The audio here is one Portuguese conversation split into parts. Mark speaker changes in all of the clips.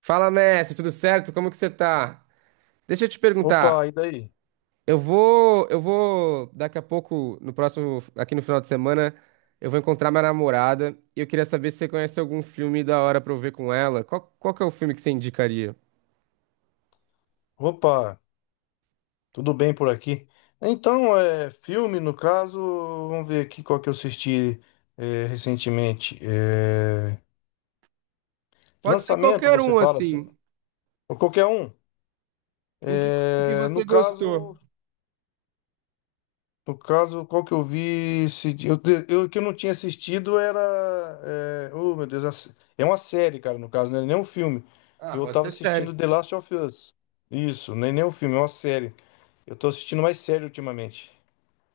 Speaker 1: Fala, mestre, tudo certo? Como que você tá? Deixa eu te perguntar.
Speaker 2: Opa, e daí?
Speaker 1: Eu vou daqui a pouco, no próximo, aqui no final de semana, eu vou encontrar minha namorada e eu queria saber se você conhece algum filme da hora pra eu ver com ela. Qual que é o filme que você indicaria?
Speaker 2: Opa, tudo bem por aqui? Então, é filme, no caso, vamos ver aqui qual que eu assisti recentemente. É,
Speaker 1: Pode ser
Speaker 2: lançamento,
Speaker 1: qualquer
Speaker 2: você
Speaker 1: um,
Speaker 2: fala assim?
Speaker 1: assim.
Speaker 2: Ou qualquer um.
Speaker 1: Um que, um que
Speaker 2: É,
Speaker 1: você
Speaker 2: no
Speaker 1: gostou.
Speaker 2: caso, no caso, qual que eu vi esse dia? Eu que eu não tinha assistido era. É, oh, meu Deus, é uma série, cara, no caso, não é nem um filme.
Speaker 1: Ah,
Speaker 2: Eu
Speaker 1: pode
Speaker 2: tava
Speaker 1: ser
Speaker 2: assistindo
Speaker 1: sério.
Speaker 2: The Last of Us. Isso, nem um filme, é uma série. Eu tô assistindo mais série ultimamente.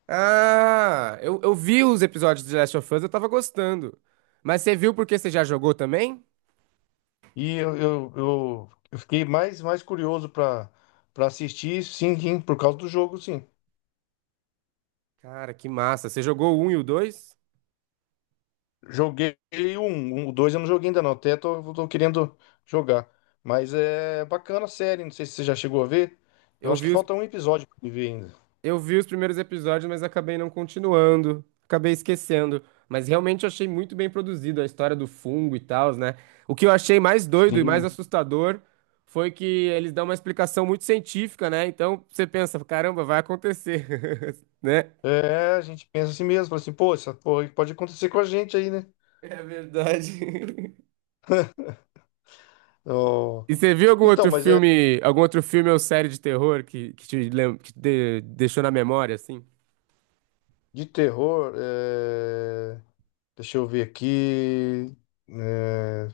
Speaker 1: Ah, eu vi os episódios de Last of Us, eu tava gostando. Mas você viu porque você já jogou também?
Speaker 2: E eu fiquei mais curioso para assistir, sim, sim, por causa do jogo, sim.
Speaker 1: Cara, que massa. Você jogou o 1 e o 2?
Speaker 2: Joguei o um, o dois eu não joguei ainda não, até tô querendo jogar. Mas é bacana a série, não sei se você já chegou a ver. Eu
Speaker 1: Eu
Speaker 2: acho que
Speaker 1: vi os
Speaker 2: falta um episódio pra me ver ainda.
Speaker 1: Eu vi os primeiros episódios, mas acabei não continuando, acabei esquecendo. Mas realmente eu achei muito bem produzido a história do fungo e tal, né? O que eu achei mais doido e mais
Speaker 2: Sim.
Speaker 1: assustador foi que eles dão uma explicação muito científica, né? Então você pensa, caramba, vai acontecer, né?
Speaker 2: É, a gente pensa assim mesmo, fala assim, pô, essa porra pode acontecer com a gente aí, né?
Speaker 1: É verdade.
Speaker 2: Ó,
Speaker 1: E você viu
Speaker 2: então, mas é
Speaker 1: algum outro filme ou série de terror que deixou na memória, assim?
Speaker 2: de terror, deixa eu ver aqui. é,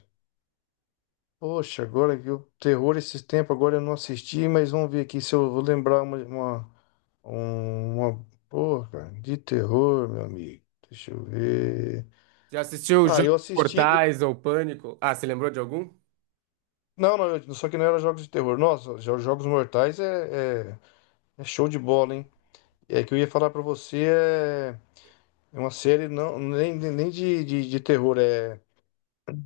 Speaker 2: Poxa, agora que o terror esses tempos, agora eu não assisti, mas vamos ver aqui se eu vou lembrar uma porra de terror, meu amigo. Deixa eu ver.
Speaker 1: Já assistiu
Speaker 2: Ah,
Speaker 1: Jogos
Speaker 2: eu assisti.
Speaker 1: Mortais ou Pânico? Ah, você lembrou de algum?
Speaker 2: Não, não, só que não era jogos de terror. Nossa, Jogos Mortais é show de bola, hein? É que eu ia falar pra você, é uma série não, nem de terror, é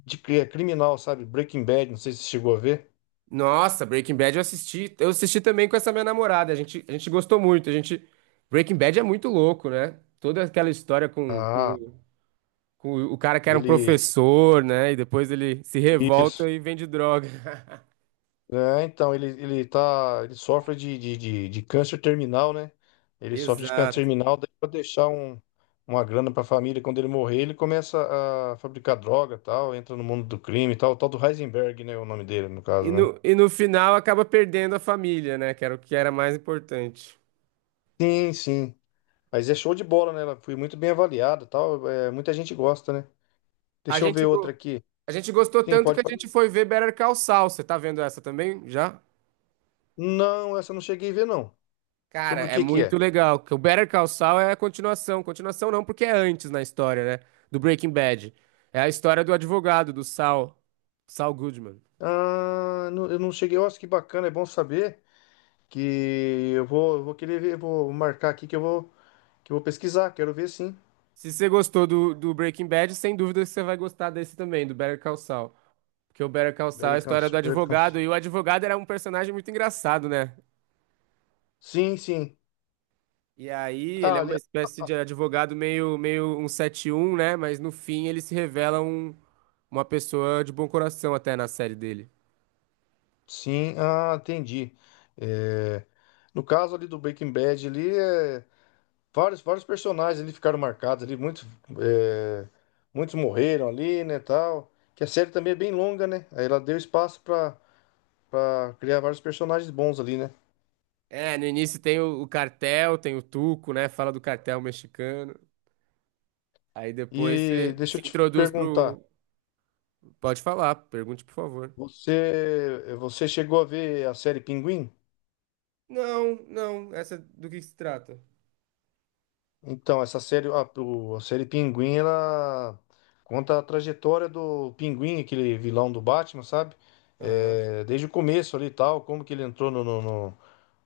Speaker 2: de cri- é criminal, sabe? Breaking Bad, não sei se você chegou a ver.
Speaker 1: Nossa, Breaking Bad eu assisti. Eu assisti também com essa minha namorada. A gente gostou muito. A gente, Breaking Bad é muito louco, né? Toda aquela história
Speaker 2: Ah,
Speaker 1: com o cara que era um
Speaker 2: ele.
Speaker 1: professor, né? E depois ele se
Speaker 2: Isso.
Speaker 1: revolta e vende droga.
Speaker 2: É, então, ele tá. Ele sofre de câncer terminal, né? Ele sofre de câncer
Speaker 1: Exato.
Speaker 2: terminal, daí pra deixar uma grana pra família, quando ele morrer, ele começa a fabricar droga e tal, entra no mundo do crime e tal, o tal do Heisenberg, né? O nome dele, no
Speaker 1: E
Speaker 2: caso, né?
Speaker 1: no, e no final acaba perdendo a família, né? Que era o que era mais importante.
Speaker 2: Sim, sim. Mas é show de bola, né? Ela foi muito bem avaliada e tal. Muita gente gosta, né?
Speaker 1: A
Speaker 2: Deixa eu ver
Speaker 1: gente,
Speaker 2: outra
Speaker 1: go-
Speaker 2: aqui.
Speaker 1: a gente gostou
Speaker 2: Sim,
Speaker 1: tanto
Speaker 2: pode,
Speaker 1: que a
Speaker 2: pode.
Speaker 1: gente foi ver Better Call Saul. Você tá vendo essa também já?
Speaker 2: Não, essa eu não cheguei a ver, não.
Speaker 1: Cara,
Speaker 2: Sobre o
Speaker 1: é
Speaker 2: que que
Speaker 1: muito
Speaker 2: é?
Speaker 1: legal. Que O Better Call Saul é a continuação. Continuação não, porque é antes na história, né? Do Breaking Bad. É a história do advogado, do Saul. Saul Goodman.
Speaker 2: Ah, eu não cheguei. Nossa, que bacana, é bom saber. Que eu vou querer ver, vou marcar aqui que eu vou pesquisar, quero ver sim.
Speaker 1: Se você gostou do Breaking Bad, sem dúvida você vai gostar desse também, do Better Call Saul. Porque o Better Call Saul é a
Speaker 2: Bellingham,
Speaker 1: história do
Speaker 2: Bellingham.
Speaker 1: advogado. E o advogado era um personagem muito engraçado, né?
Speaker 2: Sim, sim.
Speaker 1: E aí, ele
Speaker 2: Ah,
Speaker 1: é uma
Speaker 2: ali,
Speaker 1: espécie de advogado meio um sete um, né? Mas no fim ele se revela um, uma pessoa de bom coração até na série dele.
Speaker 2: sim, ah, entendi. É, no caso ali do Breaking Bad, ali, vários personagens ali ficaram marcados ali, é, muitos morreram ali, né, tal. Que a série também é bem longa, né? Aí ela deu espaço para criar vários personagens bons ali, né?
Speaker 1: É, no início tem o cartel, tem o Tuco, né? Fala do cartel mexicano. Aí depois
Speaker 2: E
Speaker 1: você
Speaker 2: deixa
Speaker 1: se
Speaker 2: eu te
Speaker 1: introduz
Speaker 2: perguntar,
Speaker 1: pro. Pode falar, pergunte, por favor.
Speaker 2: você chegou a ver a série Pinguim?
Speaker 1: Não, essa do que se trata?
Speaker 2: Então, essa série, a série Pinguim, ela conta a trajetória do Pinguim, aquele vilão do Batman, sabe?
Speaker 1: Aham.
Speaker 2: É, desde o começo ali e tal, como que ele entrou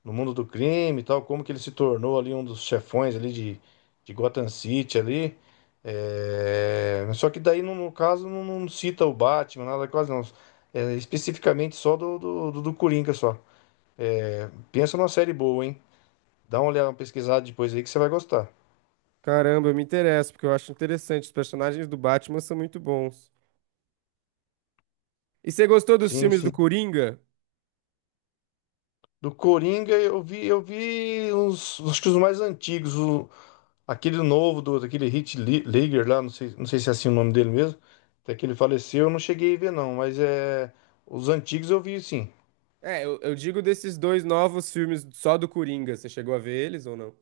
Speaker 2: no mundo do crime e tal, como que ele se tornou ali um dos chefões ali de Gotham City ali. É, mas só que daí, no caso, não cita o Batman, nada quase não. É, especificamente só do Coringa só. É, pensa numa série boa, hein? Dá uma olhada, uma pesquisada depois aí que você vai gostar.
Speaker 1: Caramba, eu me interesso, porque eu acho interessante. Os personagens do Batman são muito bons. E você gostou dos
Speaker 2: Sim,
Speaker 1: filmes do
Speaker 2: sim.
Speaker 1: Coringa?
Speaker 2: Do Coringa eu vi, uns, acho que os mais antigos, aquele novo daquele Heath Ledger lá, não sei se é assim o nome dele mesmo, até que ele faleceu, eu não cheguei a ver não, mas é os antigos eu vi sim.
Speaker 1: É, eu digo desses dois novos filmes só do Coringa. Você chegou a ver eles ou não?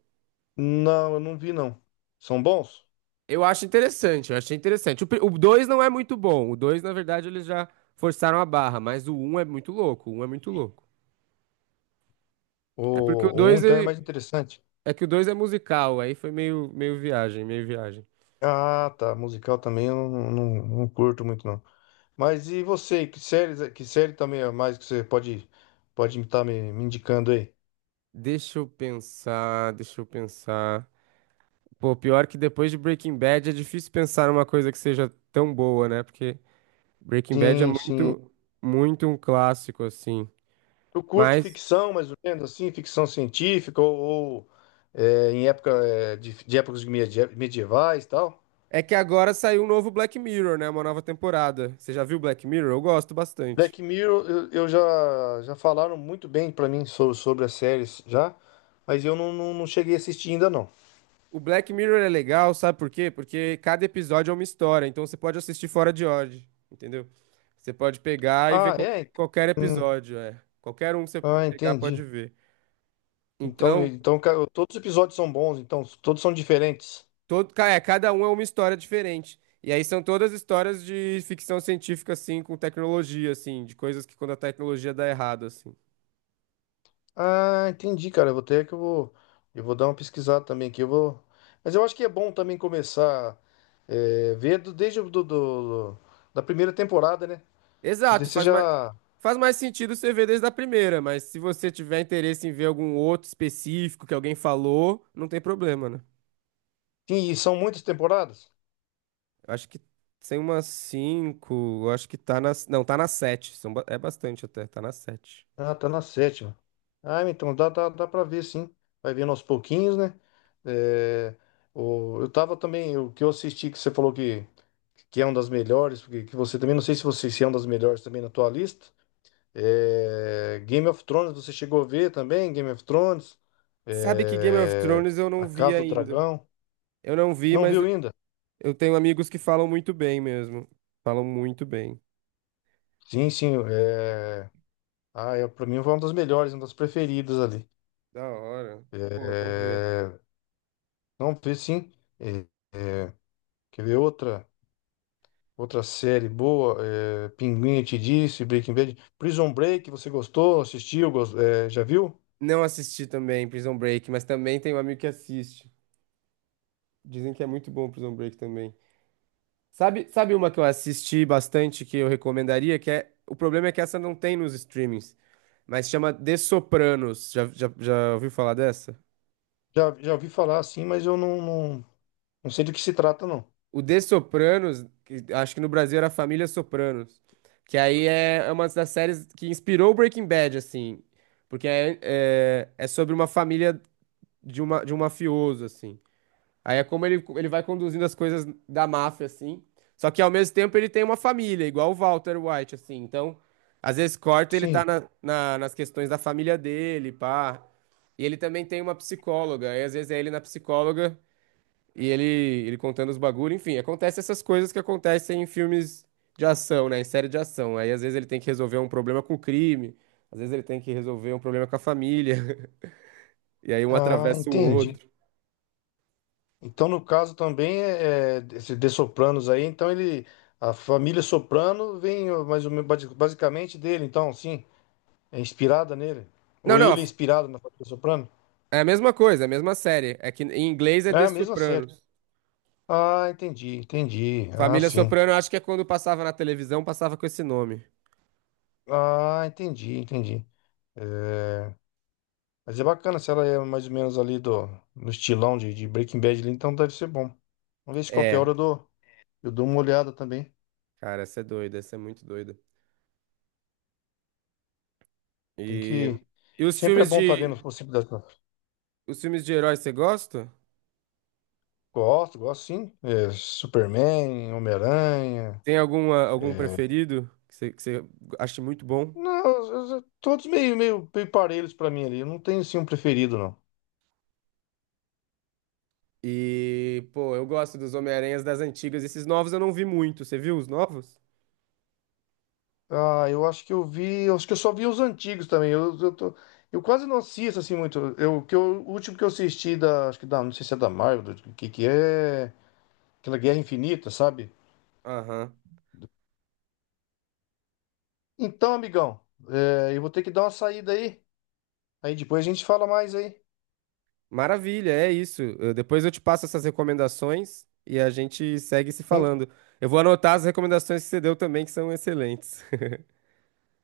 Speaker 2: Não, eu não vi não. São bons?
Speaker 1: Eu acho interessante, eu achei interessante. O 2 não é muito bom. O 2, na verdade, eles já forçaram a barra, mas o um é muito louco. O 1 é muito louco.
Speaker 2: O,
Speaker 1: É porque o
Speaker 2: o um
Speaker 1: 2
Speaker 2: então é
Speaker 1: é,
Speaker 2: mais interessante.
Speaker 1: é que o 2 é musical, aí foi meio viagem, meio viagem.
Speaker 2: Ah, tá, musical também eu não curto muito não. Mas e você, que série também é mais que você pode estar me indicando aí?
Speaker 1: Deixa eu pensar, deixa eu pensar. Pô, pior que depois de Breaking Bad é difícil pensar numa coisa que seja tão boa, né? Porque Breaking Bad é
Speaker 2: Sim, sim.
Speaker 1: muito, muito um clássico, assim.
Speaker 2: Tu curte
Speaker 1: Mas
Speaker 2: ficção, mais ou menos assim, ficção científica ou, de épocas medievais e tal?
Speaker 1: é que agora saiu um novo Black Mirror, né? Uma nova temporada. Você já viu Black Mirror? Eu gosto bastante.
Speaker 2: Black Mirror, eu já falaram muito bem pra mim sobre as séries já, mas eu não cheguei a assistir ainda não.
Speaker 1: O Black Mirror é legal, sabe por quê? Porque cada episódio é uma história, então você pode assistir fora de ordem, entendeu? Você pode pegar e ver
Speaker 2: Ah, é?
Speaker 1: qualquer
Speaker 2: Hum,
Speaker 1: episódio, é. Qualquer um que você
Speaker 2: ah,
Speaker 1: pegar pode
Speaker 2: entendi.
Speaker 1: ver.
Speaker 2: Então,
Speaker 1: Então,
Speaker 2: então ca- todos os episódios são bons, então todos são diferentes.
Speaker 1: cada um é uma história diferente. E aí são todas histórias de ficção científica, assim, com tecnologia, assim, de coisas que quando a tecnologia dá errado, assim.
Speaker 2: Ah, entendi, cara. Eu vou ter que eu vou dar uma pesquisada também aqui. Eu vou, mas eu acho que é bom também começar ver desde da primeira temporada, né? Porque daí
Speaker 1: Exato,
Speaker 2: você
Speaker 1: faz mais,
Speaker 2: já,
Speaker 1: faz mais sentido você ver desde a primeira, mas se você tiver interesse em ver algum outro específico que alguém falou, não tem problema, né?
Speaker 2: sim, e são muitas temporadas.
Speaker 1: Eu acho que tem umas cinco. Eu acho que tá nas. Não, tá nas sete. É bastante até, tá nas sete.
Speaker 2: Ah, tá na sétima. Ah, então dá para ver, sim. Vai vendo aos pouquinhos, né? É, eu tava também o que eu assisti que você falou que é uma das melhores, porque que você também não sei se você se é uma das melhores também na tua lista. É, Game of Thrones, você chegou a ver também? Game of Thrones?
Speaker 1: Sabe que Game of
Speaker 2: É,
Speaker 1: Thrones eu
Speaker 2: A
Speaker 1: não vi
Speaker 2: Casa do
Speaker 1: ainda.
Speaker 2: Dragão?
Speaker 1: Eu não vi,
Speaker 2: Não
Speaker 1: mas
Speaker 2: viu
Speaker 1: eu
Speaker 2: ainda?
Speaker 1: eu tenho amigos que falam muito bem mesmo. Falam muito bem.
Speaker 2: Sim, sim. É... Ah, é, pra mim foi uma das melhores, uma das preferidas ali.
Speaker 1: Da hora. Pô, eu vou ver.
Speaker 2: É, Não, vi sim. É, é, Quer ver outra série boa? É... Pinguim, eu te disse, Breaking Bad. Prison Break, você gostou? Assistiu? Já viu?
Speaker 1: Não assisti também Prison Break, mas também tem um amigo que assiste. Dizem que é muito bom Prison Break também. Sabe uma que eu assisti bastante que eu recomendaria, que é, o problema é que essa não tem nos streamings, mas chama The Sopranos. Já ouviu falar dessa?
Speaker 2: Já ouvi falar, sim, mas eu não sei do que se trata, não.
Speaker 1: O The Sopranos, que acho que no Brasil era Família Sopranos, que aí é é uma das séries que inspirou o Breaking Bad, assim, porque é sobre uma família de, uma, de um mafioso, assim. Aí é como ele vai conduzindo as coisas da máfia, assim. Só que ao mesmo tempo ele tem uma família, igual o Walter White, assim. Então, às vezes corta, ele tá
Speaker 2: Sim.
Speaker 1: nas questões da família dele, pá. E ele também tem uma psicóloga. Aí às vezes é ele na psicóloga e ele, ele contando os bagulho. Enfim, acontece essas coisas que acontecem em filmes de ação, né? Em série de ação. Aí às vezes ele tem que resolver um problema com o crime. Às vezes ele tem que resolver um problema com a família. E aí um
Speaker 2: Ah,
Speaker 1: atravessa o
Speaker 2: entendi.
Speaker 1: outro.
Speaker 2: Então, no caso também, esse de Sopranos aí, então ele, a família Soprano vem ó, mais ou menos basicamente dele, então, sim, é inspirada nele.
Speaker 1: Não,
Speaker 2: Ou
Speaker 1: não.
Speaker 2: ele é inspirado na família Soprano?
Speaker 1: É a mesma coisa, é a mesma série. É que em inglês é
Speaker 2: É
Speaker 1: The
Speaker 2: a mesma série.
Speaker 1: Sopranos.
Speaker 2: Ah, entendi, entendi. Ah,
Speaker 1: Família
Speaker 2: sim.
Speaker 1: Soprano, eu acho que é quando passava na televisão, passava com esse nome.
Speaker 2: Ah, entendi, entendi. É, Mas é bacana se ela é mais ou menos ali no estilão de Breaking Bad ali, então deve ser bom. Vamos ver se qualquer hora eu
Speaker 1: É,
Speaker 2: dou, eu dou uma olhada também.
Speaker 1: cara, essa é doida, essa é muito doida.
Speaker 2: Tem
Speaker 1: E,
Speaker 2: que.
Speaker 1: e os
Speaker 2: Sempre é
Speaker 1: filmes
Speaker 2: bom estar
Speaker 1: de
Speaker 2: vendo as possibilidades.
Speaker 1: os filmes de heróis você gosta?
Speaker 2: Gosto, gosto sim. É, Superman, Homem-Aranha.
Speaker 1: Tem alguma algum
Speaker 2: é,
Speaker 1: preferido que você acha muito bom?
Speaker 2: Não, todos meio parelhos pra mim ali. Eu não tenho assim um preferido, não.
Speaker 1: E, pô, eu gosto dos Homem-Aranhas das antigas. Esses novos eu não vi muito. Você viu os novos?
Speaker 2: Ah, eu acho que eu vi. Eu acho que eu só vi os antigos também. Eu quase não assisto assim muito. O último que eu assisti da. Acho que da. Não sei se é da Marvel, do que é. Aquela Guerra Infinita, sabe?
Speaker 1: Aham.
Speaker 2: Então, amigão, eu vou ter que dar uma saída aí. Aí depois a gente fala mais aí.
Speaker 1: Maravilha, é isso. Depois eu te passo essas recomendações e a gente segue se
Speaker 2: Hein?
Speaker 1: falando. Eu vou anotar as recomendações que você deu também, que são excelentes.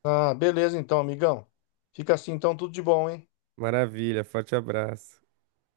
Speaker 2: Ah, beleza então, amigão. Fica assim então, tudo de bom, hein?
Speaker 1: Maravilha, forte abraço.